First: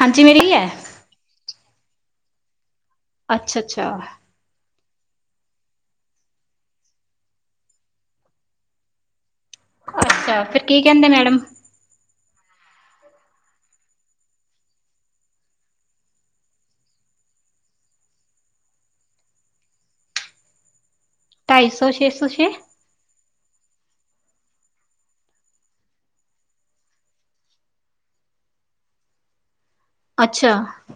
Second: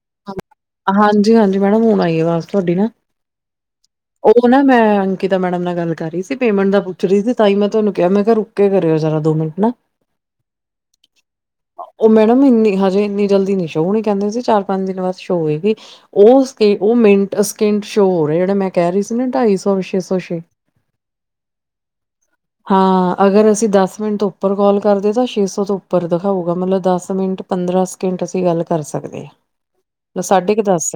ਹਾਂਜੀ ਮੇਰੀ ਹੈ ਹਾਂਜੀ-ਹਾਂਜੀ ਮੈਡਮ ਹੁਣ ਆਈ ਐ? ਆਵਾਜ਼ ਤੁਹਾਡੀ ਨਾ, ਅੱਛਾ ਅੱਛਾ ਉਹ ਨਾ ਮੈਂ ਅੰਕਿਤਾ ਤਾਂ ਮੈਡਮ ਨਾਲ ਗੱਲ ਕਰ ਰਹੀ ਸੀ ਪੇਮੈਂਟ ਦਾ ਪੁੱਛ ਰਹੀ ਸੀ, ਤਾਂ ਹੀ ਮੈਂ ਤੁਹਾਨੂੰ ਕਿਹਾ ਮੈਂ ਕਿਹਾ ਰੁਕ ਕੇ ਕਰਿਓ ਜ਼ਰਾ ਦੋ ਮਿੰਟ ਨਾ ਅੱਛਾ ਫਿਰ ਕੀ ਕਹਿੰਦੇ ਮੈਡਮ ਉਹ ਮੈਡਮ ਇੰਨੀ ਹਜੇ ਇੰਨੀ ਜਲਦੀ ਨੀ ਸ਼ੋ ਨੀ ਕਹਿੰਦੇ ਸੀ ਚਾਰ ਪੰਜ ਦਿਨ ਬਾਅਦ ਸ਼ੋ ਹੋਏਗੀ ਉਹ-ਉਹ ਮਿੰਟ ਸਕਿੰਟ ਸ਼ੋ ਹੋ ਰਿਹਾ ਜਿਹੜਾ ਮੈਂ ਕਹਿ ਰਹੀ ਸੀ ਨਾ ਢਾਈ ਸੌ ਛੇ ਸੌ ਛੇ, ਢਾਈ ਸੌ ਛੇ ਸੌ ਛੇ ਹਾਂ ਅਗਰ ਅਸੀਂ ਦਸ ਮਿੰਟ ਤੋਂ ਉੱਪਰ ਕਾਲ ਕਰਦੇ ਤਾਂ ਛੇ ਸੌ ਤੋਂ ਉੱਪਰ ਦਿਖਾਊਗਾ ਮਤਲਬ ਦਸ ਮਿੰਟ ਪੰਦਰਾਂ ਸਕਿੰਟ ਅਸੀਂ ਗੱਲ ਕਰ ਸਕਦੇ ਹਾਂ। ਅੱਛਾ ਸਾਢੇ ਕੁ ਦਸ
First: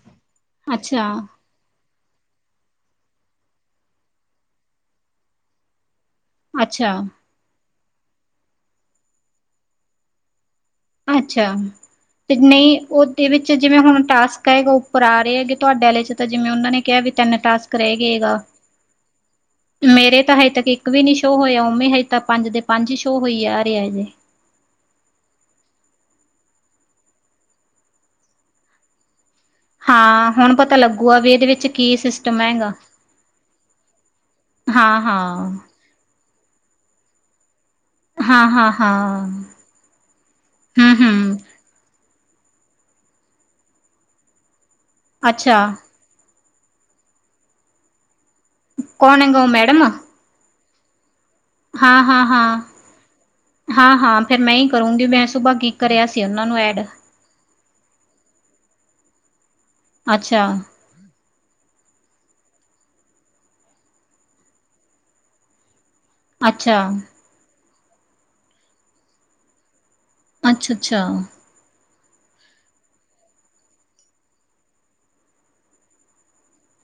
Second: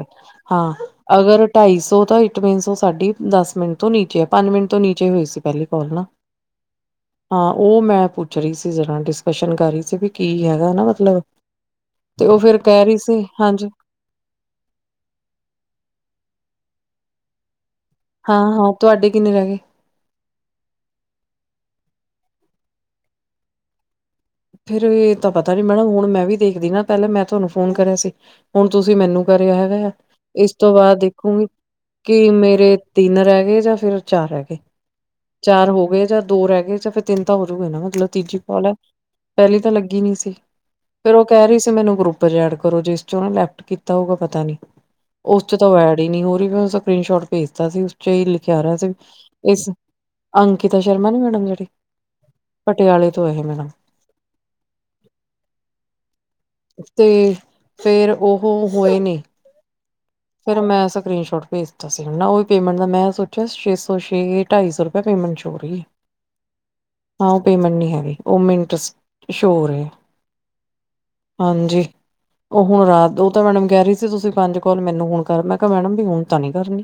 ਹਾਂ ਅੱਛਾ ਅਗਰ ਢਾਈ ਸੌ ਤਾਂ ਇਟ ਮੀਨਸ ਉਹ ਸਾਡੀ ਦਸ ਮਿੰਟ ਤੋਂ ਨੀਚੇ ਆ ਪੰਜ ਮਿੰਟ ਤੋਂ ਨੀਚੇ ਹੋਈ ਸੀ ਪਹਿਲੀ ਕਾਲ ਨਾ ਅੱਛਾ, ਹਾਂ ਉਹ ਮੈਂ ਪੁੱਛ ਰਹੀ ਸੀ ਜਰਾ ਡਿਸਕਸ਼ਨ ਕਰ ਰਹੀ ਸੀ ਵੀ ਕੀ ਹੈ। ਗਾ ਨਾ ਮਤਲਬ ਅੱਛਾ ਤੇ ਉਹ ਫੇਰ ਨਹੀਂ ਕਹਿ ਰਹੀ ਸੀ। ਉਹਦੇ ਵਿੱਚ ਹਾਂਜੀ ਜਿਵੇਂ ਹੁਣ ਟਾਸਕ ਹੈਗਾ ਉੱਪਰ ਆ ਰਹਾ ਹੈਗੇ ਤੁਹਾਡੇ ਆਲੇ ਚ ਤਾ ਜਿਵੇਂ, ਉਹਨਾਂ ਨੇ ਕਿਹਾ ਵੀ ਤਿੰਨ ਟਾਸਕ ਰਹਿ ਗਏਗਾ ਹਾਂ ਹਾਂ ਤੁਹਾਡੇ ਕਿੰਨੇ ਰਹਿ ਗਏ ਮੇਰੇ ਤਾਂ, ਹਜੇ ਤੱਕ ਇੱਕ ਵੀ ਨੀ ਸ਼ੋਅ ਹੋਇਆ। ਮੈਂ ਹਜੇ ਤਾਂ ਪੰਜ ਦੇ ਪੰਜ ਸ਼ੋਅ ਹੋਈ ਆ ਰਿਹਾ ਜੇ। ਫੇਰ, ਇਹ ਤਾਂ ਪਤਾ ਨੀ, ਮੈਡਮ ਹੁਣ ਮੈਂ ਵੀ ਦੇਖਦੀ ਨਾ, ਪਹਿਲਾਂ ਮੈਂ ਤੁਹਾਨੂੰ ਫੋਨ ਕਰਿਆ ਸੀ ਹੁਣ ਤੁਸੀਂ ਮੈਨੂੰ ਭਿਆ ਹੈਗਾ ਆ ਹਾਂ ਇਸ ਹੁਣ ਤੋਂ ਪਤਾ ਬਾਅਦ ਲੱਗੂਗਾ ਵੀ ਦੇਖੂਗੀ ਇਹਦੇ ਵਿੱਚ ਕੀ ਕਿ ਸਿਸਟਮ ਹੈਗਾ ਮੇਰੇ, ਤਿੰਨ ਰਹਿ ਗਏ ਜਾਂ ਫਿਰ ਚਾਰ ਰਹਿ ਗਏ, ਹਾਂ ਹਾਂ ਚਾਰ ਹੋ ਗਏ ਜਾਂ ਦੋ ਰਹਿ ਗਏ ਫਿਰ ਤਿੰਨ ਤਾਂ ਨਾ ਮਤਲਬ ਤੀਜੀ ਹਾਂ ਕੌਲ ਹਾਂ ਐ। ਹਾਂ ਪਹਿਲੀ ਤਾਂ ਲੱਗੀ ਨੀ ਸੀ, ਹਮ ਫਿਰ ਉਹ ਹਮ ਕਹਿ ਰਹੀ ਸੀ ਮੈਨੂੰ ਗ੍ਰੂ ਉਪਰਜੈਡ ਕਰੋ ਜਿਸ'ਚ ਉਹ ਲੈਫਟ ਕੀਤਾ ਹੋਊਗਾ ਪਤਾ ਨੀ। ਉਸ'ਚ ਅੱਛਾ ਤਾਂ ਉਹ ਐਡ ਹੀ ਨਹੀ ਹੋ ਉਹ ਨੂੰ ਸਕਰੀਨ ਸ਼ੋਟ ਭੇਜਤਾ ਸੀ ਉਸ 'ਚ ਹੀ ਲਿ ਖ ਰਿਹਾ ਸੀ ਕੌਣ ਇਸ ਅੰਕ ਗੀਤਾ ਸ਼ਰਮਾ ਨੀ ਓ। ਹਾਂ- ਹਾਂ, ਹਾਂ, ਇਹ ਮੈਡਮ ਹਾਂ- ਹਾਂ ਫਿਰ ਮੈਂ ਹੀ ਕਰੂੰਗੀ ਮੈਂ ਸੁਭਾ ਕੀ ਕਰਿਆ ਸੀ। ਉਹਨਾਂ ਨੂੰ ਐਡ ਤੇ, ਫੇਰ ਉਹ ਹੋਏ ਨੇ। ਅੱਛਾ, ਫਿਰ ਮੈਂ ਸਕਰੀਨ ਸ਼ੋਟ ਭੇਜਤਾ ਸੀ। ਮੈਂ ਉਹੀ ਪੇਮਂਟ ਦਾ ਮੈਂ ਸੋਚਿਆ ਸੀ, ਛੇ-ਸੋ ਛੇ ਢਾਈ- ਸੌ ਰੁਪਏ ਪੇਮੰਟ ਹੋ ਰਹੀ ਹੈ। ਅੱਛਾ। ਹਾਂ ਉਹ ਪੇਮੈਂਟ ਨਹੀਂ ਉਹ ਮਿੰਟਸ ਸ਼ੋਅ ਹੋ ਰਹੇ ਆ। ਅੱਛਾ- ਛ-ਅੱਛਾ। ਉਹ, ਹੁਣ ਰਾਤ ਉਹ ਤਾਂ, ਮੈਡਮ ਕਹਿ ਰਹੀ ਸੀ, ਤੁਸੀਂ ਪੰਜ ਕੌਲ ਮੈਨੂੰ ਮੈਨੂੰ ਹੁਣ ਕਰ, ਮੈਂ ਕਿਹਾ ਮੈਡਮ ਵੀ ਹੁਣ ਤਾਂ ਨੀ ਕਰਨੀ।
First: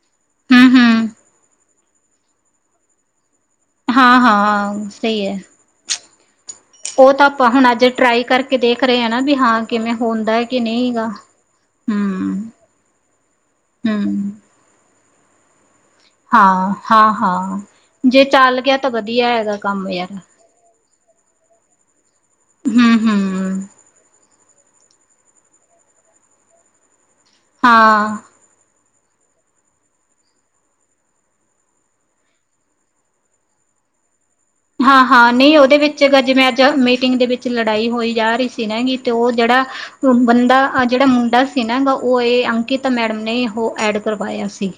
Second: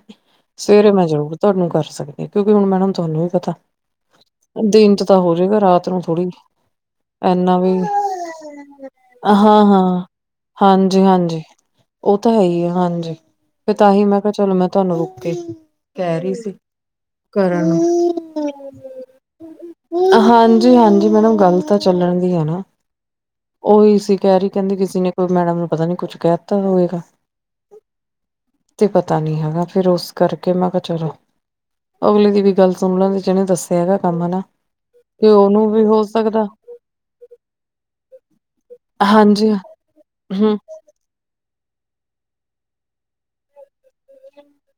ਸਵੇਰੇ ਮੈਂ ਹੂੰ-ਹੂੰ, ਜ਼ਰੂਰ ਤੁਹਾਨੂੰ ਕਰ ਸਕਦੇ ਕਿਉਂਕਿ ਹੁਣ ਮੈਡਮ ਤੁਹਾਨੂੰ ਵੀ ਪਤਾ ਹਾਂ-ਹਾਂ ਦਿਨ'ਚ ਤਾਂ ਸਹੀ ਐ। ਹੋਜੇਂਗਾ ਰਾਤ ਨੂੰ ਥੋੜੀ ਉਹ ਤਾਂ ਆਪਾਂ ਹੁਣ ਅੱਜ ਟਰਾਈ ਕਰਕੇ ਦੇਖ ਰਹੇ ਹ ਨਾ, ਵੀ ਹਾਂ ਕਿਵੇਂ ਹੁੰਦਾ ਹੈ ਕਿ ਨਹੀਂ ਹਾਂਜੀ ਗਾ। ਹੂੰ ਫ ਤਾਂਹੀ ਮੈਂ ਹੂੰ, ਕਿਹਾ ਚਲੋ ਮੈਂ ਤੁਹਾਨੂੰ ਰੁਕ ਅਤੇ ਹਾਂ, ਹਾਂ-ਹਾਂ ਜੇ ਚੱਲ ਗਿਆ ਤਾਂ ਨੂੰ ਵਧੀਆ ਹੈਗਾ ਕੰਮ ਯਾਰ। ਜ ਮੈਮ ਗੱਲ ਤਾਂ ਚੱਲਣ ਉਹੀ ਆ ਨਾ, ਹੂੰ-ਹੂੰ, ਉਹੀ ਸੀ। ਕਹਿ ਰੀ ਕਹਿੰਦੀ ਕਿਸੇ ਨੇ ਕੋਈ ਮੈਡਮ ਨੂੰ ਪਤਾ ਨੀ ਕੁੱਛ ਕਹਿ ਤਾ ਹੋਏਗਾ। ਹਾਂ। ਤੇ ਪਤਾ ਨੀ ਹੈਗਾ। ਫਿਰ ਉਸ ਕਰਕੇ ਮੈਂ ਕਿਹਾ- ਚਲੋ, ਅਗਲੇ ਦੀ ਵੀ ਗੱਲ ਸੁਣ ਲੈਂਦੀ। ਜਿਹਨੇ ਦੱਸਿਆ ਹੈਗਾ ਕੰਮ ਨਾਅ ਹਾਂ- ਹਾਂ, ਨਹੀਂ ਉਹਦੇ ਵਿੱਚ ਗਜ ਮੈਂ ਜਿਵੇਂ ਅੱਜ ਮੀਟਿੰਗ ਦੇ ਵਿੱਚ ਲੜਾਈ ਹੋਈ ਜਾ ਰਹੀ ਸੀ। ਨਾਗੀ ਤੇ ਉਹ ਹਾਂਜੀ ਜਿਹੜਾ, ਮੁੰ ਹੂੰ ਬੰਦਾ, ਜਿਹੜਾ ਮੁੰਡਾ ਸੀ ਨਾ ਗ ਉਏ ਅੰਕਿਤਾ ਮੈਡਮ ਨੇ ਈ ਉਹ ਐਡ ਕਰਵਾਇਆ ਸੀ।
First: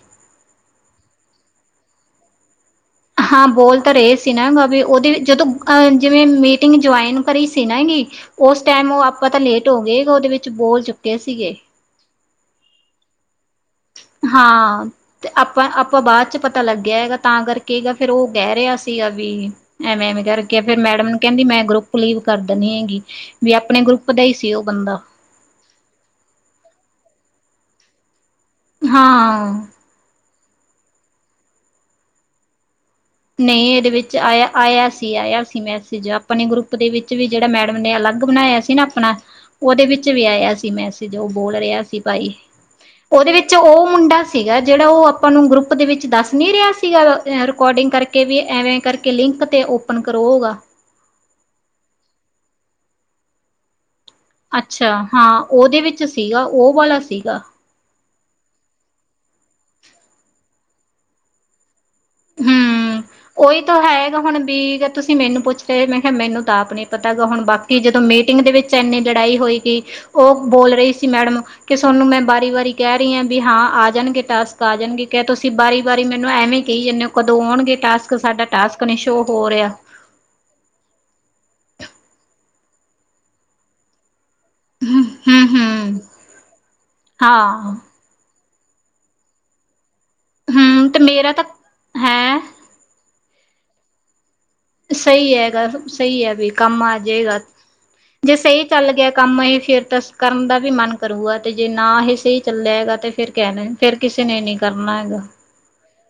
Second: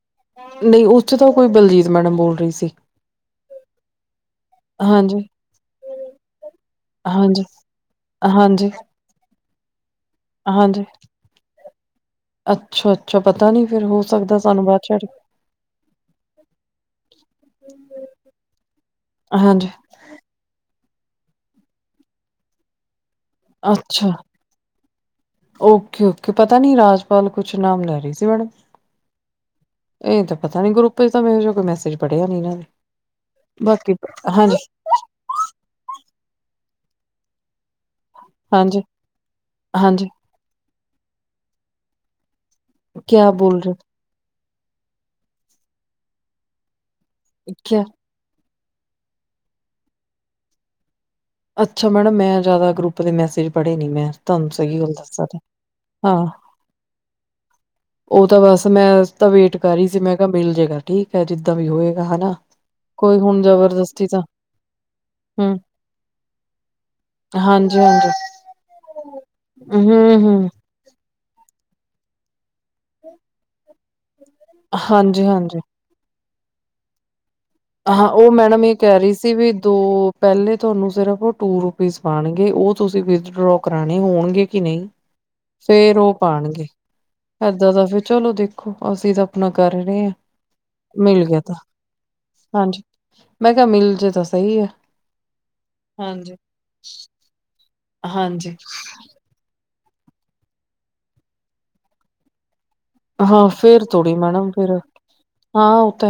ਨਹੀਂ, ਉਸ ਚ ਤਾਂ ਕੋਈ ਬਲਜੀਤ ਮੈਡਮ ਬੋਲ ਰਹੀ ਸੀ। ਹਾਂ, ਬੋਲ ਤਾਂ ਰਹੇ ਸੀ। ਨਾ ਗ ਵੀ ਉਹਦੇ ਹਾਂਜੀ ਜਦੋਂ ਅ ਜਿਵੇਂ ਮੀਟਿੰਗ ਜੁਇਨ ਹਾਂਜੀ ਕਰੀ ਸੀ। ਨਾ ਗ, ਉਸ ਹਾਂਜੀ ਟਾਈਮ ਉਹ ਆਪਾਂ ਤਾਂ ਲੇਟ ਹੋਗੇ। ਉਹਦੇ ਵਿੱਚ ਬੋਲ ਹਾਂਜੀ ਚੁੱਕੇ ਸੀਗੇ। ਅੱਛਾ -ਅੱਛਾ। ਪਤਾ ਨੀ ਫਿਰ ਹੋ ਸਕਦਾ ਸਾਨੂੰ ਬਾਅਦ ਹਾਂ, ਚ ਤੇ ਆਪਾਂ -ਆਪਾਂ ਬਾਅਦ ਚ ਪਤਾ ਲੱਗਿਆ ਹੈਗਾ ਤਾਂ ਕਰਕੇਗਾ। ਫੇਰ ਉਹ ਕਹਿ ਰਿਹਾ ਸੀਗਾ ਵੀ ਹਾਂਜੀ ਐਵੇਂ ਐਵੇਂ ਕਰਹਿ ਕੇ ਫੇਿਰ ਮੈਡਮ ਨੂੰ ਕਹਿੰਦੀ ਮੈਂ ਗਰੁੱਪ ਲਵ ਕਰ ਦਿੰਦੀ ਹੈਗੀ। ਵੀ ਆਪਣੇ ਅੱਛਾ। ਗਰੁੱਪ ਦਾ ਹੀ ਸੀ ਉਹ ਬੰਦਾ ਓਕੇ, ਓਕੇ ਪਤਾ ਨੀ ਰਾਜ ਕੁਛ ਨਾਮ ਲੈ ਰਹੀ ਸੀ। ਮੈਡਮ ਹਾਂ। ਇਹ ਤਾਂ ਪਤਾ ਨੀ ਗਰੁੱਪ ਚ ਮ ਕੋਈ ਮੈਸੇਜ ਪੜਿਆ ਨਹੀਂ ਇਹਨਾਂ ਨੇ ਨਹੀਂ ਇਹਦੇ ਵਿੱਚ ਆਇਆ -ਆਇਆ ਸੀ, ਆਇਆ ਸੀ। ਮੈਂ ਜੋ ਆਪਣੇ ਗਰੁੱਪ ਦੇ ਵਿੱਚ ਵੀ ਜਿਹੜਾ ਮੈਡਮ ਨੇ ਅਲੱਗ ਅੱਗ ਬਣਾਇਆ ਸੀ ਹਾਂਜੀ ਨਾ ਆਪਣਾ, ਉਹਦੇ ਹਾਂਜੀ ਵਿੱਚ ਵੀ ਆਇਆ ਸੀ। ਮੈਂ ਜੋ ਬੋਲ ਰਿਹਾ ਸੀ। ਭਾਈ ਕਿਆ ਉਹਦੇ ਵਿੱਚ ਬੋਲ ਉਹ ਰਹੇ ਮੁੰਡਾ ਸੀਗਾ। ਜਿਹੜਾ ਉਹ ਆਪਾਂ ਨੂੰ ਗਰੁੱਪ ਦੇ ਵਿੱਚ ਦੱਸ ਨੀ ਰਿਹਾ ਸੀ। ਸੀਗਾ। ਕਿਆ ਰਿਕਕਾਰਡਿੰਗ ਕਰਕੇ ਪ ਐਵੇਂ ਕਰਕੇ ਲਿੰਕ 'ਤੇ ਓਪਨ ਕਰੋਗਾ। ਅੱਛਾ। ਮੈਡਮ ਮੈਂ ਜ਼ਿਆਦਾ ਗਰੁੱਪ ਦੇ ਮੈਸੇਜ ਪੜ੍ਹੇ ਨੀ ਮੈਂ ਤੁਹਾਨੂੰ ਸਹੀ ਗੱਲ ਅੱਛਾ ਦੱਸ। ਹਾਂ ਉਹਦੇ ਵਿੱਚ ਹਾਂ, ਸੀਗਾ ਉਹ ਵਾਲਾ ਸੀਗਾ ਉਹ ਤਾਂ ਬਸ ਮੈਂ ਤਾਂ ਵੇਟ ਕਰੀ ਸੀ। ਮੈਂ ਕਿਹਾ ਮਿਲ ਜੇਗਾ, ਠੀਕ ਹੈ ਜਿੱਦਾਂ ਵੀ ਹੋਏ ਹਮ, ਉਓਹੀ ਤਾਂ ਹੈਗਾ। ਹੁਣ ਬੀਕ ਤੁਸੀਂ ਮੈਨੂੰ ਹੂੰ ਪੁੱਛ ਰਹੇ, ਮੈਂ ਕਿਹਾ- ਮੈਨੂੰ ਤਾਂ ਆਪ ਨਹੀਂ ਪਤਾ। ਹੁਣ ਬਾਕੀ ਜਦੋਂ ਹਾਂਜੀ-ਹਾਂਜੀ। ਮੀਟਿੰਗ ਦੇ ਵਿੱਚ ਇੰਨੀ ਲੜਾਈ ਹੋਏਗੀ। ਉਹ ਹੂੰ-ਹੂੰ ਬੋਲ ਰਹੀ ਸੀ। ਮੈਡਮ ਕਿ ਤੁਹਾਨੂੰ ਮੈਂ ਬਾਰੀ ਵਾਰੀ ਕਹਿ ਰਹੀ ਹਾਂ ਵੀ ਹੈ। ਆ ਜਾਣਗੇ ਟਾਸਕ, ਆ ਜਾਣਗੇ, ਕ ਤੁਸੀਂ ਹਾਂਜੀ-ਹਾਂਜੀ ਵਾਰੀ ਵਾਰੀ ਮੇਨ ਨਾ ਐਵੀ ਕਿਹੀ ਜਾਂਦੇ ਹਾਂ, ਉਹ ਮੈਡਮ ਇਹ ਟਾਸਕ ਨੀ ਕਹਿ ਰਹੀ ਸ਼ੋਅ ਸੀ। ਹੋ ਵੀ ਰਿਹਾ। ਦੋ ਪਹਿਲੇ ਤੁਹਾਨੂੰ ਸਿਰਫ ਉਹ ਟੂਰ ਪੀਸ ਪਾਉਣਗੇ ਉਹ ਤੁਸੀਂ ਵਿਡ੍ਰੋ ਕਰਾਉਣੇ ਹੋਣਗੇ ਕਿ ਨਹੀਂ ਫੇਰ ਹੂੰ-ਹੂੰ ਉਹ ਪਾਉਣਗੇ ਹਾਂ ਏਦਾਂ ਦਾ ਫੇਰ ਚਲੋ ਦੇਖੋ ਅਸੀਂ ਤਾਂ ਆਪਣਾ ਕਰ ਰਹੇ ਹਾਂ। ਹਮ ਤੇ ਮਿਲ ਮੇਰਾ ਗਿਆ ਤਾਂ ਹੈ ਹਾਂਜੀ ਮੈਂ ਕਿਹਾ ਮਿਲ ਜੇ ਦੱਸ ਸਹੀ ਹੈਗਾ ਸਹੀ ਹੈ ਵੀ ਕੰਮ ਆ ਜਾਏਗਾ। ਜੇ ਹਾਂਜੀ ਸਹੀ ਚੱਲ ਗਿਆ ਕੰਮ ਹੀ ਫਿਰ ਤਾਂ ਕਰਨ ਦਾ ਵੀ ਮਨ ਕਰੂਗਾ ਤੇ ਜੇ ਨਾ ਇਹ ਸਹੀ ਚੱਲਿਆ ਤੇ ਫਿਰ ਹਾਂ ਕਹਿਣਾ ਫੇਰ ਫਿਰ ਕਿਸੇ ਨੇ ਨੀ ਕਰਨਾ ਹੈਗਾ। ਤ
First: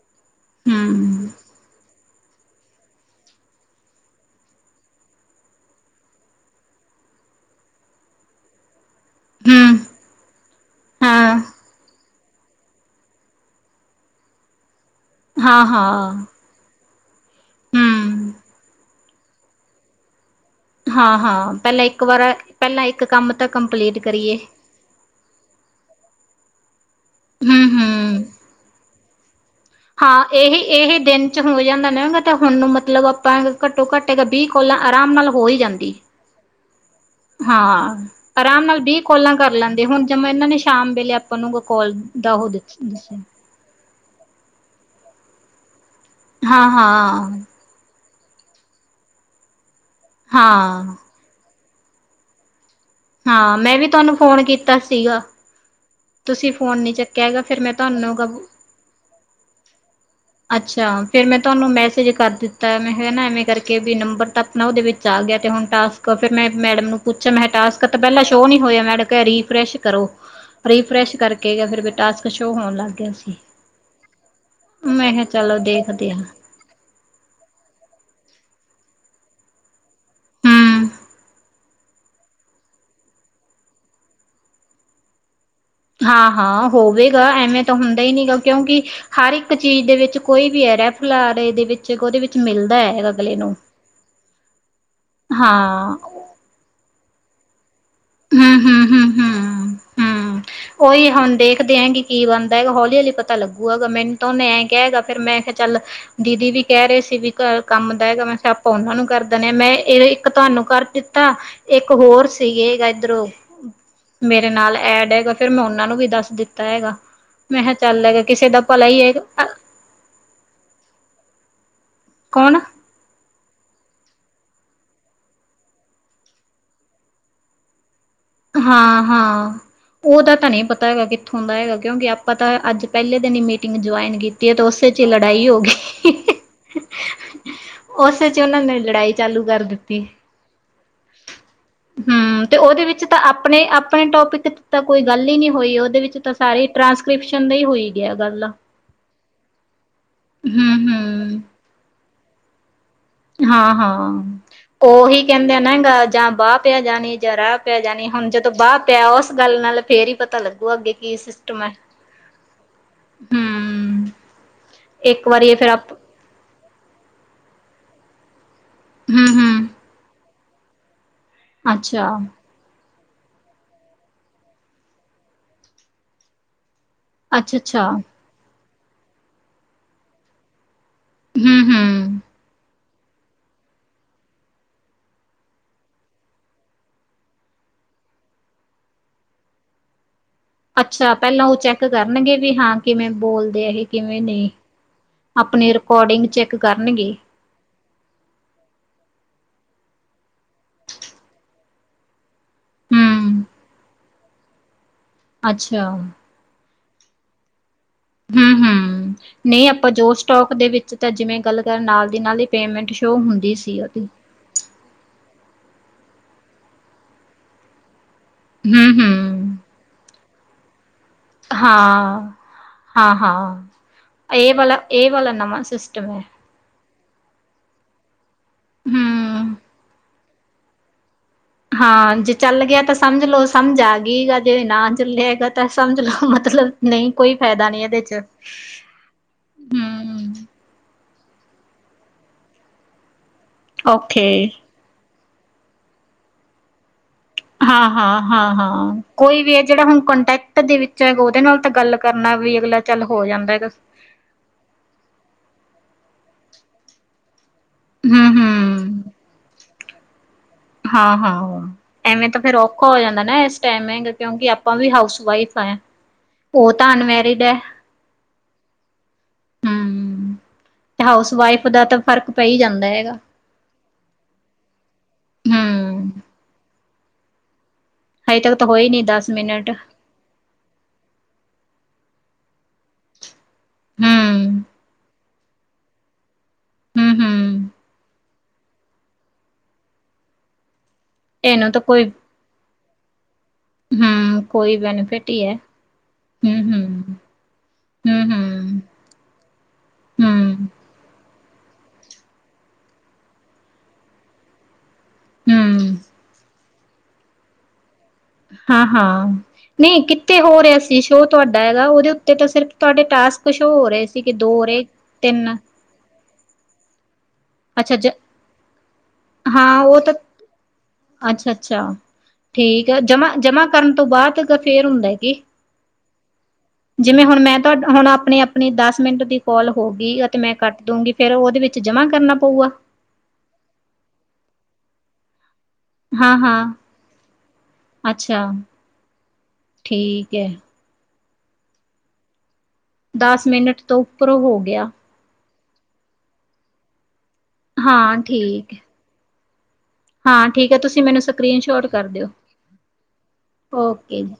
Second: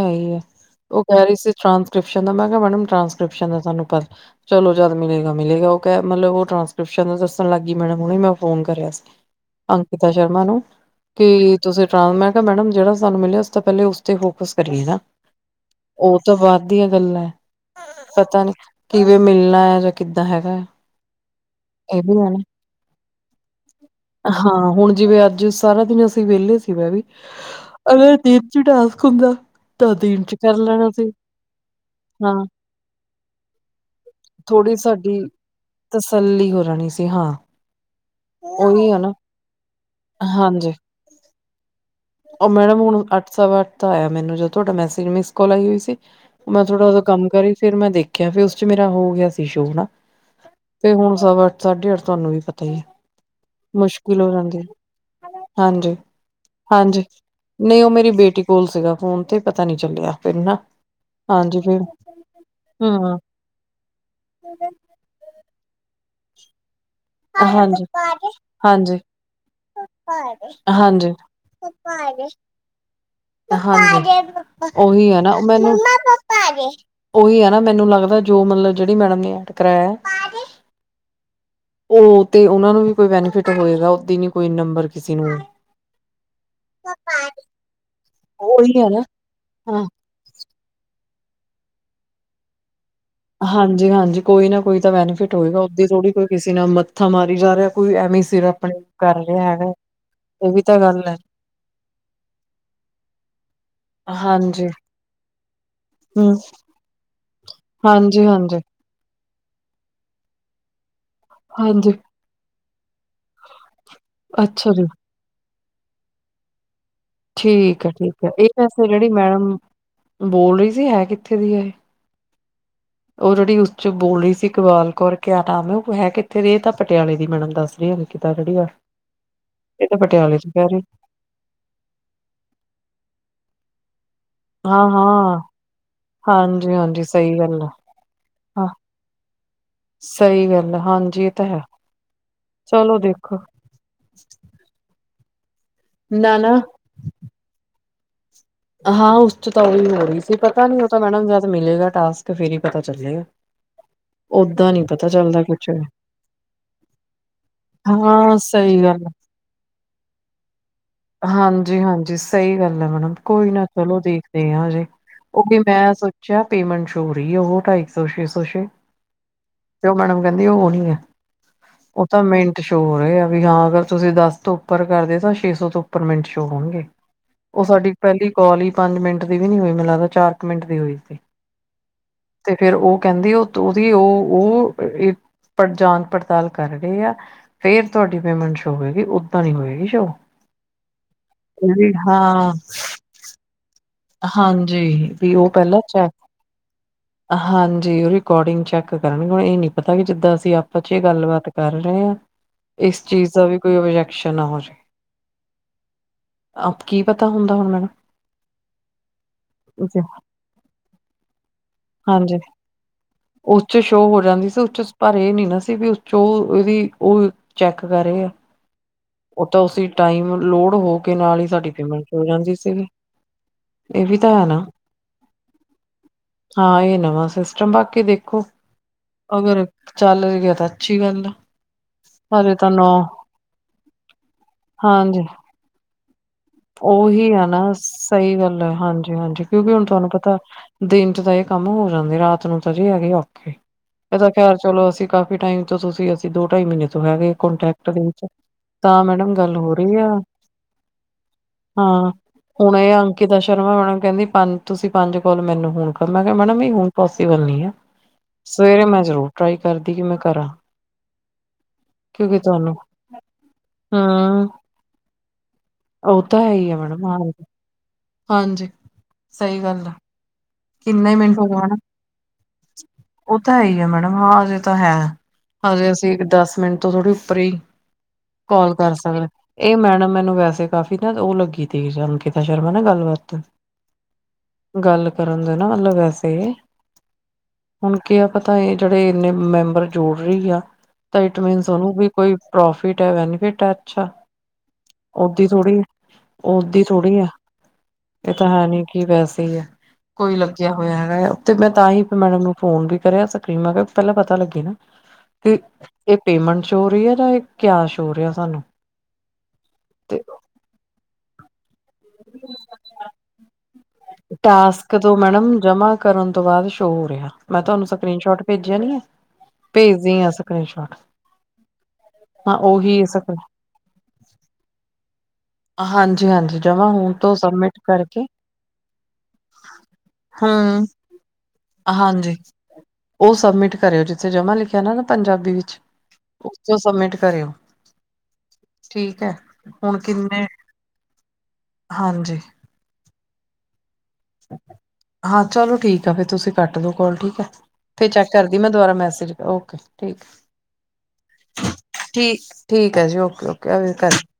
ਉਹ ਕਹਿ ਹੂੰ ਰਹੀ ਸੀ ਸ਼ਾਮ ਕ੍ਰਿਪਸ਼ਨ ਦਾ ਮੈਂ ਕਿਹਾ ਮੈਡਮ ਟਰਾਂਕ੍ਰਿਪਸ਼ਨ ਦਾ ਸਾਨੂੰ ਪਤਾ ਚਲੋ ਜਦ ਮਿਲੇਗਾ ਮਿਲੇਗਾ ਉਹ ਕਹਿ ਮਤਲਬ ਉਹ ਟਰਾਂਸਕ੍ਰਿਪਸ਼ਨ ਦਾ ਦੱਸਣ ਲੱਗ ਗਈ ਮੈਡਮ ਹੁਣੇ ਮੈਂ ਫੋਨ ਕਰਿਆ ਸੀ। ਹੂੰ ਅੰਕਿਤਾ ਸ਼ਰਮਾ ਨੂੰ ਹਾਂ ਕਿ ਮੈਂ ਕਿਹਾ ਮੈਡਮ ਜਿਹੜਾ ਸਾਨੂੰ ਮਿਲਿਆ ਉਸ ਤਾਂ ਪਹਿਲੇ ਉਸਤੇ ਫੋਕਸ ਕਰੀਏਦਾ ਹਾਂ ਹਾਂ ਦੀਆਂ ਗੱਲਾਂ ਹੈ ਹੂੰ ਪਤਾ ਨਹੀਂ ਕਿਵੇਂ ਮਿਲਣਾ ਹੈ ਜਾਂ ਕਿ ਹਾਂ ਹਾਂ ਪਹਿਲਾਂ ਇੱਕ ਵਾਰ ਹੈ ਨਾ ਪਹਿਲਾਂ ਇੱਕ ਕੰਮ ਤਾਂ ਕੰਪਲੀਟ ਕਰੀਏ। ਫਿਰ ਵਹਲੇ ਸੀ ਮੈਂ ਵੀ ਹਮ ਅਗਰ ਹਮ ਦਿਨ ਚ ਟਾਸਕ ਹੁੰਦਾ ਤਾਂ ਦਿਨ ਹਾਂ ਚ ਕਰ ਇਹੀ ਲੈਣਾ ਇਹੀ ਸੀ ਦਿਨ ਚ ਹੋ ਜਾਂਦਾ ਨਾ ਤੇ ਹਾਂ ਹੁਣ ਮਤਲਬ ਆਪਾਂ ਘੱਟੋ ਘੱਟ ਵੀਹ ਥੋੜ੍ਹੀ ਕੋਲਾਂ ਆਰਾਮ ਸਾਡੀ ਨਾਲ ਹੋ ਹੀ ਜਾਂਦੀ। ਤਸੱਲੀ ਹੋ ਜਾਣੀ ਸੀ ਹਾਂ ਆਰਾਮ ਨਾਲ ਉਹੀ ਆ ਵੀਹ ਨਾ ਕੋਲਾਂ ਕਰ ਲੈਂਦੇ ਹੁਣ ਜਵੇ ਇਹਨਾਂ ਨੇ ਹਾਂਜੀ ਸ਼ਾਮ ਵੇਲੇ [unintelligible] ਦਾ ਉਹ ਦਿੱ ਮੈਡਮ ਹੁਣ ਦੱਸਿਆ ਅੱਠ ਸਵਾ ਅੱਠ ਦਾ ਆਇਆ ਮੈਨੂੰ ਜਦੋਂ ਤੋਹਾਡਾ ਮੈਸੇਜ ਮਿਸ ਕੌਲ ਆਈ ਦੀ ਸੀ। ਮੈਂ ਥੋੜਾ ਉਹਦਾ ਹਾਂ-ਹਾਂ, ਕੰਮ ਹਾਂ। ਕਰੀ ਫਿਰ ਮੈਂ ਦੇਖੀ ਕਿਆ ਫਿਰ ਉਸ ਚ ਮੇਰਾ ਹੋ ਗਿਆ ਸੀ ਸ਼ੋ ਣਾ ਤੇ ਹਾਂ ਹੁਣ ਸਭ ਸਾਢੇ ਅੱਠ ਤੁਹਾਨੂੰ ਵੀ ਪਤਾ ਹੀ ਹੈ ਹਾਂ ਮੈਂ ਵੀ ਤੁਹਾਨੂੰ ਮੁਸ਼ਕਿਲ ਹੋ ਫੋਨ ਜਾਂਦੀ ਹੈ ਕੀਤਾ ਸੀਗਾ ਹਾਂਜੀ ਤੁਸੀ ਫੋਨ ਨੀ ਹਾਂਜੀ ਚੱਕਿਆ ਹੈਗਾ ਫਿਰ ਮੈਂ ਨਹੀਂ ਉਹ ਮੇਰੀ ਤੁਹਾਨੂੰ ਬੇਟੀ ਕੋਲ ਸੀਗਾ ਫੋਨ ਤੇ ਪਤਾ ਨੀ ਚੱਲਿਆ ਫਿਰ ਨਾ ਅੱਛਾ ਫਿਰ ਮੈਂ ਹਾਂਜੀ ਤੁਹਾਨੂੰ ਫਿਰ ਮੈਸੇਜ ਕਰ ਦਿੱਤਾ ਮੈਂ ਹਗਾ ਹਮ ਨਾ ਐਵੇਂ ਕਰਕੇ ਵੀ ਨੰਬਰ ਤ ਆਪ ਨਾ ਉਹਦੇ ਵਿੱਚ ਆ ਗਿਆ ਤੇ ਹੁਣ ਟਾਸਕ ਫਿਰ ਮੈਂ ਮੈਡਮ ਨੂੰ ਪੁੱਛਿਆ ਮੈਂ ਕਿਹਾ ਹਾਂਜੀ ਟਾਸਕ ਤਾਂ ਪਹਿਲਾਂ ਸ਼ੋਅ ਨੀ ਹੋਇਆ ਮੈਂ ਹਾਂਜੀ ਕਿਹਾ ਰੀਫਰੈਸ਼ ਕਰੋ। ਹਾਂਜੀ ਰੀਫਰੈਸ਼ ਕਰਕੇ ਗਿਆ ਫਿਰ ਵੀ ਹਾਂਜੀ ਟਾਸਕ ਸ਼ੋਅ ਹੋਣ ਲੱਗ ਗਿਆ ਸੀ। ਓਹੀ ਮੈਂ ਹੈ ਕਿਹਾ ਨਾ ਚਲੋ ਮੈਨੂੰ ਦੇਖਦੇ ਆ, ਓਹੀ ਹੈ ਨਾ ਮੈਨੂੰ ਲੱਗਦਾ। ਜੋ ਮਤਲਬ ਜਿਹੜੀ ਮੈਡਮ ਨੇ ਐਡ ਕਰਾਇਆ ਹੂੰ। ਉਹ ਤੇ ਉਹਨਾ ਨੂੰ ਵੀ ਕੋਈ ਬੈਨੀਫਿਟ ਹੋਏਗਾ ਉਹ ਓਦੀ ਨੀ ਕੋਈ ਨੰਬਰ ਕਿਸੇ ਨੂੰ ਹਾਂ ਹਾਂ ਹੋਵੇਗਾ ਐਵੇਂ ਤਾਂ ਹੁੰਦਾ ਹੀ ਨਹੀਂ ਗਾ ਉਹੀ ਕਿਉਂਕਿ ਹੈ ਨਾ ਹਰ ਇੱਕ ਹਾਂ ਚੀਜ਼ ਦੇ ਵਿੱਚ ਕੋਈ ਵੀ ਹੈ ਬੁਲਾਰੇ ਦੇ ਵਿੱਚ ਉਹਦੇ ਵਿੱਚ ਮਿਲਦਾ ਹੈਗਾ। ਹਾਂਜੀ ਹਾਂਜੀ ਕੋਈ ਨਾ ਕੋਈ ਤਾਂ ਬੈਨੀਫਿਟ ਹੋਏਗਾ ਓਦੀ ਹਾਂ ਥੋੜੀ ਕੋਈ ਕਿਸੇ ਨਾ ਮੱਥਾਂ ਮਾਰੀ ਜਾ ਰਿਹਾ ਕੋਈ ਐਵੇਂ ਸਿਰ ਆਪਣੇ ਕਰ ਹੂੰ-ਹੂੰ-ਹੂੰ-ਹੂੰ ਰਿਹਾ ਹੈਗਾ ਹੂੰ ਇਹ ਵੀ ਤਾਂ ਗੱਲ ਉਹੀ ਹੈ ਹੁਣ ਦੇਖਦੇ ਆਂ ਕਿ ਕੀ ਬਣਦਾ ਹੈਗਾ ਹੌਲੀ ਹਲੀ ਪਤਾ ਲੱਗੂਗਾ ਮੈਨੂੰ ਤਾਂ ਉਹਨੂੰ ਐਂ ਹਾਂਜੀ ਕ ਹੈਗਾ ਫਿਰ ਮੈਂ ਚੱਲ ਹਮ ਦੀਦੀ ਵੀ ਕਹਿ ਰਹੇ ਸੀ ਵੀ ਕੰਮ ਦਾ ਹੈਗਾ ਹਾਂਜੀ ਮੈਸੇ ਹਾਂਜੀ ਆਪਾਂ ਉਹਨਾ ਨੂੰ ਕਰਦੇ ਮੈਂ ਇਹ ਇੱਕ ਤੁਹਾਨੂੰ ਕਰ ਤਾਂ ਇੱਕ ਹਾਂਜੀ ਹੋਰ ਸੀਗੇ ਇਧਰੋਂ ਮੇਰੇ ਅੱਛਾ ਨਾਲ ਜੀ ਐਡ ਹੈਗਾ ਫਿਰ ਮੈਂ ਉਹਨਾਂ ਨੂੰ ਵੀ ਦੱਸ ਦਿੱਤਾ ਹੈਗਾ। ਮੈਂ ਕਿਹਾ ਠੀਕ ਹੈ ਚੱਲ ਹੈਗਾ ਠੀਕ ਹੈ ਕਿਸੇ ਇਹ ਦਾ ਭਲਾ ਵੈਸੇ ਹੀ ਜਿਹੜੀ ਹੈਗਾ ਮੈਡਮ ਬੋਲ ਰਹੀ ਸੀ ਹੈ ਕਿੱਥੇ ਦੀ ਹੈ ਇਹ ਕੌਣ ਉਹ ਜਿਹੜੀ ਉਸ ਚ ਬੋਲ ਰਹੀ ਸੀ ਇਕਬਾਲ ਕੌਰ ਕਿਆ ਨਾਮ ਹੈ ਉਹ ਹੈ ਕਿੱਥੇ ਰਹੇ ਤਾਂ ਪਟਿਆਲੇ ਦੀ ਮੈਡਮ ਦੱਸ ਰਹੀ। ਜਿਹੜੀ ਆ ਹਾਂ ਹਾਂ ਇਹ ਉਹ ਤਾਂ ਪਟਿਆਲੇ ਚ ਤਾਂ ਨਹੀਂ ਕਹਿ ਰਹੀ ਪਤਾ ਹੈਗਾ ਕਿੱਥੋਂ ਦਾ ਹੈਗਾ ਕਿਉਂਕਿ ਆਪਾਂ ਤਾਂ ਅੱਜ ਪਹਿਲੇ ਦਿਨ ਹੀ ਮੇਰੀ ਜੋਆਇਨ ਕੀਤੀ ਤੇ ਹਾਂ ਉਸੇ ਚ ਹਾਂ ਲੜਾਈ ਹੋ ਗਈ ਹਾਂਜੀ ਹਾਂਜੀ ਸਹੀ ਗੱਲ ਆ ਉਸੇ ਚ ਉਹਨਾਂ ਹਾਂ ਨੇ ਲੜਾਈ ਚਾਲੂ ਕਰ ਦਿੱਤੀ। ਸਹੀ ਗੱਲ ਆ, ਹਾਂਜੀ ਤਾਂ ਹੈ ਹੂੰ ਤੇ ਉਹਦੇ ਚਲੋ ਵਿੱਚ ਤਾਂ ਦੇਖੋ ਆਪਣੇ ਆਪਣੇ ਟੋਪਿਕ ਤੇ ਕੋਈ ਗੱਲ ਹੀ ਨਹੀਂ ਹੋਈ ਉਹਦੇ ਵਿੱਚ ਤਾਂ ਨਾ ਨਾ ਸਾਰੀ ਟਰਾਂਸਕ੍ਰਿਪਸ਼ਨ ਦੀ ਹੋਈ ਵਧੀਆ ਗੱਲ ਆ। ਹਾਂ ਉਸ ਚ ਤਾਂ ਉਹੀ ਹੋ ਰਹੀ ਸੀ ਪਤਾ ਨੀ ਉਹ ਹਮ ਤਾਂ ਮੈਡਮ ਹਮ ਜਦ ਮਿਲੇਗਾ ਟਾਸਕ ਤੇ ਫੇਰ ਪਤਾ ਚੱਲੇਗਾ ਹਾਂ ਹਾਂ ਓਦਾਂ ਨੀ ਪਤਾ ਉਹੀ ਚੱਲਦਾ ਕਹਿੰਦੇ ਕੁਛ ਨਾ ਗਾ ਜਾਂ ਬਾਹ ਪਿਆ ਜਾਣੀ ਜਾਂ ਰਾਹ ਪਿਆ ਜਾਣੀ ਹੁਣ ਹਾਂ ਜਦੋਂ ਬਾਹ ਸਹੀ ਗੱਲ ਪਿਆ ਉਸ ਗੱਲ ਨਾਲ ਫੇਰ ਹੀ ਪਤਾ ਲੱਗੂਗਾ ਅੱਗੇ ਕੀ ਆ, ਸਿਸਟਮ ਹੈ। ਹਾਂਜੀ ਹਾਂਜੀ ਸਹੀ ਗੱਲ ਹੈ ਮੈਡਮ ਕੋਈ ਨਾ ਚਲੋ ਹਮ ਦੇਖਦੇ ਹ ਹਜੇ ਇੱਕ ਵਾਰੀ ਇਹ ਉਹਗੇ ਫਿਰ ਆਪ ਮੈਂ ਸੋਚਿਆ ਪੇਮੈਂਟ ਸ਼ੌ ਹੋ ਰਹੀ ਹੈ ਉਹ ਤੇ ਇੱਕ ਸੌ ਛੇ ਸੌ ਛੇ। ਹੂੰ ਹੂੰ ਕਿਉ ਮੈਡਮ ਕਹਿੰਦੇ ਉਹ ਨਈ ਹੈ। ਉਹ ਅੱਛਾ ਤਾਂ ਮਿੰਟ ਸੋ ਚੋ ਰਹੇ ਆ ਵੀ ਹਾਂ ਅਗਰ ਤੁਸੀਂ ਦਸ ਤੋਂ ਉੱਪਰ ਕਰਦੇ ਤਾਂ ਛੇ ਸੌ ਤੋਂ ਉੱਪਰ ਮਿੰਟ ਸ਼ੋਅ ਹੋਣਗੇ। ਅੱਛਾ-ਅੱਛਾ। ਕੌਲ ਹੀ ਪੰਜ ਮਿੰਟ ਦੀ ਵੀ ਨੀ ਹੋਈ ਮੈਨੂੰ ਲੱਗਦਾ ਚਾਰ ਕੁ ਮਿੰਟ ਦੀ ਹੋਈ। ਸੀ ਹੂੰ, ਹੂੰ। ਤੇ ਫੇਰ ਉਹ ਕਹਿੰਦੀ ਉਹ ਉਹਦੀ ਉਹ ਉਹ ਪ ਜਾਂਚ ਪੜਤਾਲ ਕਰ ਰਹੇ ਆ ਫੇਰ ਤੁਹਾਡੀ ਪੇਮੈਂਟ ਸ਼ੋ ਹੋਵੇਗੀ ਓਦਾਂ ਨ ਹੋਏਗੀ ਸ਼ੋ ਅੱਛਾ ਪਹਿਲਾਂ ਉਹ ਚੈੱਕ ਕਰਨਗੇ ਵੀ ਹਾਂ। ਕਿਵੇਂ ਬੋਲਦੇ ਐਹੇ। ਹਾਂਜੀ ਵੀ ਉਹ ਪਹਿਲਾਂ ਚੈਕ, ਰਿਕੋਡਿੰਗ ਚੈੱਕ ਕਰਨਗੇ ਹਾਂਜੀ ਉਹ ਰਿਕੋਡਿੰਗ ਚੈੱਕ ਕਰਨਗੇ। ਹੁਣ ਇਹ ਨੀ ਪਤਾ ਕਿ ਜਿੱਦਾਂ ਅਸੀਂ ਆਪਾਂ ਚ ਗੱਲਬਾਤ ਕਰ ਰਹੇ ਹਾਂ। ਇਸ ਚੀਜ਼ ਹੂੰ ਦਾ ਵੀ ਕੋਈ ਓਬ ਸ਼ਨਾ ਬਸ ਅੱਛਾ, ਕੀ ਪਤਾ ਹੁੰਦਾ ਹੁਣ ਮੈਨੂੰ ਹੂੰ-ਹੂੰ, ਨਹੀਂ ਆਪਾਂ ਜੋਸ ਟੋਕ ਦੇ ਵਿੱਚ ਤਾਂ ਜਿਵੇਂ ਗੱਲ ਕਰ ਨਾਲ ਦੀ ਨਾਲ ਹਾਂਜੀ ਹੀ ਪੇਮੈਂਟ ਸ਼ੋਅ ਹੁੰਦੀ ਉਸ ਚ ਸੀ, ਉਹਦੀ। ਸ਼ੋਅ ਚੋ ਇਹਦੀ ਉਹ ਚੈੱਕ ਕਰ ਰਹੇ ਆ। ਹੂੰ-ਹੂੰ, ਉਹ ਤਾਂ ਉਸੀ ਟਾਈਮ ਲੋਡ ਹੋ ਕੇ ਨਾਲ ਹੀ ਸਾਡੀ ਪੇਮੈਂਟ ਹਾਂ, ਹੋ ਜਾਂਦੀ ਸੀਗੀ ਹਾਂ, ਹਾਂ, ਵੀ ਤਾਂ ਹੈ ਇਹ ਨਾ ਵਾਲਾ ਇਹ ਵਾਲਾ ਨਵਾਂ ਸਿਸਟਮ ਹੈ। ਹਾਂ ਇਹ ਨਵਾਂ ਸਿਸਟਮ ਬਾਕੀ ਦੇਖੋ ਹੂੰ ਅਗਰ ਚੱਲ ਐ ਤਾਂ ਅੱਛੀ ਗੱਲ ਐ। ਹਾਂ ਜੇ ਚੱਲ ਗਿਆ ਤਾਂ ਸਮਝ ਲਓ ਸਾ ਸਮਝ ਆਗੀ ਆ ਜੇ ਨਾ ਹਾਂਜੀ ਚੱਲਿਆ ਹੈਗਾ ਤਾ ਸਮਝ ਲੋ ਉਹੀ ਆ ਨਾ ਸਹੀ ਗੱਲ ਹੈ ਹਾਂਜੀ-ਹਾਂਜੀ ਕਿਉਂਕਿ ਹੁਣ ਤੁਹਾਨੂੰ ਹਮ ਪਤਾ ਦਿਨ ਤਾਂ ਇਹ ਕੰਮ ਹੋ ਜਾਂਦੇ ਰਾਤ ਨੂੰ ਤਾਂ ਜੇ ਹੈਗੇ। ਓਕੇ ਇਹਦਾ ਖੈਰ ਚਲੋ ਅਸੀਂ ਕਾਫੀ ਟਾਈਮ ਤੋਂ ਤੁਸੀਂ ਅਸੀਂ ਦੋ ਢਾਈ ਮਹੀਨੇ ਤੋਂ ਹੈਗੇ ਹਾਂ, ਕੰਟੈਕਟ ਦੇ ਹਾਂ, ਵਿੱਚ ਹਾਂ, ਹਾਂ, ਤਾਂ ਮੈਡਮ ਕੋਈ ਗੱਲ ਵੀ ਹੈ ਹੋ ਜਿਹੜਾ ਰਹੀ ਹੁਣ ਆ ਕੰਟੈਕਟ ਦੇ ਵਿੱਚ ਐ ਹਾਂ ਹੁਣ ਇਹ ਹੋ ਅੰਕਿਤਾ ਜਾਂਦਾ ਹੈਗਾ ਸ਼ਰਮਾ ਮੈਂ ਕਹਿੰਦੀ ਪੰਜ ਤੁਸੀਂ ਪੰਜ ਕੌਲ ਮੈਨੂੰ ਹੁਣ ਮੈਂ ਕਿਹਾ ਮੈਡਮ ਵੀ ਹੁਣ ਪੋਸੀਬਲ ਨਹੀਂ ਐ। ਹਮ ਸਵੇਰੇ ਹਮ ਮੈਂ ਜ਼ਰੂਰ ਟਰਾਈ ਕਰਦੀ ਕਿ ਮੈਂ ਕਰਾਂ, ਹਾਂ ਹਾਂ ਐਵੇਂ ਕਿਉਂਕਿ ਤਾਂ ਫਿਰ ਤੁਹਾਨੂੰ ਔਖਾ ਹੋ ਜਾਂਦਾ ਨਾ ਇਸ ਟੈਮ ਹਮ ਕਿਉਂਕਿ ਆਪਾਂ ਵੀ ਹਾਊਸ ਵਾਈਫ ਆ। ਹੈ ਹੀ ਉਹ ਆ ਤਾਂ ਮੈਡਮ ਅਨਮੈਰਿਡ ਹਾਂਜੀ ਹੈ। ਹਾਂਜੀ ਸਹੀ ਗੱਲ ਆ। ਹਮ ਕਿੰਨੇ ਹਾਊਸ ਮਿੰਟ ਹੋ ਵਾਈਫ ਜਾਣਾ ਦਾ ਤਾਂ ਫ਼ਰਕ ਪੈ ਹੀ ਜਾਂਦਾ ਹੈਗਾ ਉਹ ਤਾਂ ਹੈ ਹੀ ਆ ਮੈਡਮ ਹਾਂ ਹਜੇ ਤਾਂ ਹੈ ਹਜੇ ਹਮ ਅਸੀਂ ਇੱਕ ਦਸ ਮਿੰਟ ਉੱਤੋਂ ਥੋੜ੍ਹੀ ਫ੍ਰੀ, ਹਜੇ ਤੱਕ ਤਾਂ ਕਾਲ ਹੋਏ ਕਰ ਨੀ ਸਕਦਾ, ਦਸ ਮਿੰਟ ਇਹ ਮੈਡਮ ਮੈਨੂੰ ਵੈਸੇ ਕਾਫੀ ਨਾ ਉਹ ਲੱਗੀ ਤਿਗੀ ਚੱਲ ਸ਼ਰਮਾ ਨਾਲ ਗੱਲ [unintelligible] ਹੂੰ ਕਰਨ ਦੇ ਨਾ ਮਤਲਬ ਵੈਸੇ ਹੁਣ ਕਿਆ ਪਤਾ ਤਾਂ ਇਹ ਜਿਹੜੇ ਇੰਨੇ ਮੈਂਬਰ ਜੋੜ ਰਹੀ ਆ ਤਾਂ ਇਟ ਮੀਨਸ ਉਹਨੂੰ ਵੀ ਕੋਈ ਪ੍ਰੋਫਿਟ ਹੈ ਬੈਨੀਫਿਟ ਹੈ ਅੱਛਾ ਓਦੀ ਥੋੜੀ ਓਦੀ ਥੋੜੀ ਆ ਇਹ ਤਾਂ ਹੈ ਨੀ ਕੀ ਵੈਸੇ ਹੀ ਹੈ ਕੋਈ ਲੱਗਿਆ ਹੋਇਆ ਹੈਗਾ ਓ ਤੇ ਮੈਂ ਤਾਂ ਹੀ ਮੈਡਮ ਨੂੰ ਫੋਨ ਵੀ ਕਰਿਆ ਸੀ ਮੈਂ ਕਿਹਾ ਪਹਿਲਾਂ ਪਤਾ ਲੱਗੇ ਨਾ ਤੇ ਇਹ ਪੇਮੈਂਟ ਚ ਹੋਰੀ ਆ ਦਾ ਏ ਕਿਆਸ ਹਾਂ ਹਾਂ ਨਹੀਂ ਤੇ ਕਿੱਥੇ ਹੋ ਰਿਹਾ ਸੀ ਸ਼ੋਅ ਤੁਹਾ ਹੈਗਾ ਉਹਦੇ ਉੱਤੇ ਤਾਂ ਸਿਰਫ ਤੁਹਾਡੇ ਟਾਸਕ ਸ਼ੋਅ ਹੋ ਰਹੇ ਸੀ ਕਿ ਦੋ ਹੋ ਰਹੇ ਟਾਸਕ ਤੋਂ ਤਿੰਨ ਮੈਡਮ ਜਮਾ ਕਰਨ ਤੋਂ ਬਾਅਦ ਸ਼ੋਅ ਹੋ ਰਿਹਾ ਮੈਂ ਤੁਹਾਨੂੰ ਅੱਛਾ ਜ ਸਕਰੀਨ ਸ਼ੋਟ ਭੇਜਿਆ ਨੀ ਹੈ ਹਾਂ ਉਹ ਤਾਂ ਭੇਜਦੀ ਆ ਸਕਰੀਨ ਸ਼ੋਟ ਅੱਛਾ ਅੱਛਾ ਹਾਂ ਠੀਕ ਆ ਉਹੀ ਸਕਰੀਨ ਜਮਾ ਜਮਾ ਕਰਨ ਤੋਂ ਬਾਅਦ ਫੇਰ ਹੁੰਦਾ ਹੈ ਕੀ ਜੀ ਹਾਂਜੀ ਜਿਵੇਂ ਹੁਣ ਮੈਂ ਤੁਹਾ ਹੁਣ ਆਪਣੀ ਆਪਣੀ ਦੱਸ ਮਿੰਟ ਦੀ ਕੋਲ ਹੋ ਗਈ ਆ ਤੇ ਮੈਂ ਕੱਟ ਹੂੰ। ਦਊਗੀ ਫਿਰ ਉਹਦੇ ਵਿੱਚ ਜਮਾਂ ਕਰਨਾ ਹਾਂਜੀ ਪਊਗਾ ਉਹ ਸਬਮਿਟ ਕਰਿਓ ਜਿੱਥੇ ਜਮਾ ਲਿਖਿਆ ਨਾ ਪੰਜਾਬੀ ਵਿੱਚ ਹਾਂ-ਹਾਂ ਉਸਚੋ ਸਬਮਿਟ ਕਰਿਓ ਅੱਛਾ ਠੀਕ ਹੈ ਹੁਣ ਠੀਕ ਕਿੰਨੇ ਹੈ ਹਾਂਜੀ ਦਸ ਮਿੰਨਟ ਤੋਂ ਉੱਪਰੋਂ ਹੋ ਗਿਆ ਹਾਂ ਚਲੋ ਠੀਕ ਆ ਫਿਰ ਤੁਸੀਂ ਕੱਟ ਦੋ ਕੋਲ ਠੀਕ ਫੇਰ ਹਾਂ ਚੈੱਕ ਕਰਦੀ ਮੈਂ ਠੀਕ ਹੈ ਦੁਬਾਰਾ ਮੈਸੇਜ ਓਕੇ। ਠੀਕ। ਹਾਂ ਠੀਕ ਐ, ਤੁਸੀਂ ਮੈਨੂੰ ਸਕਰੀਨ ਸ਼ੋਟ ਕਰ ਦਿਓ ਠੀਕ। ਠੀਕ ਐ ਜੀ ਓਕੇ-ਓਕੇ ਕਰ ਓਕੇ ਜੀ।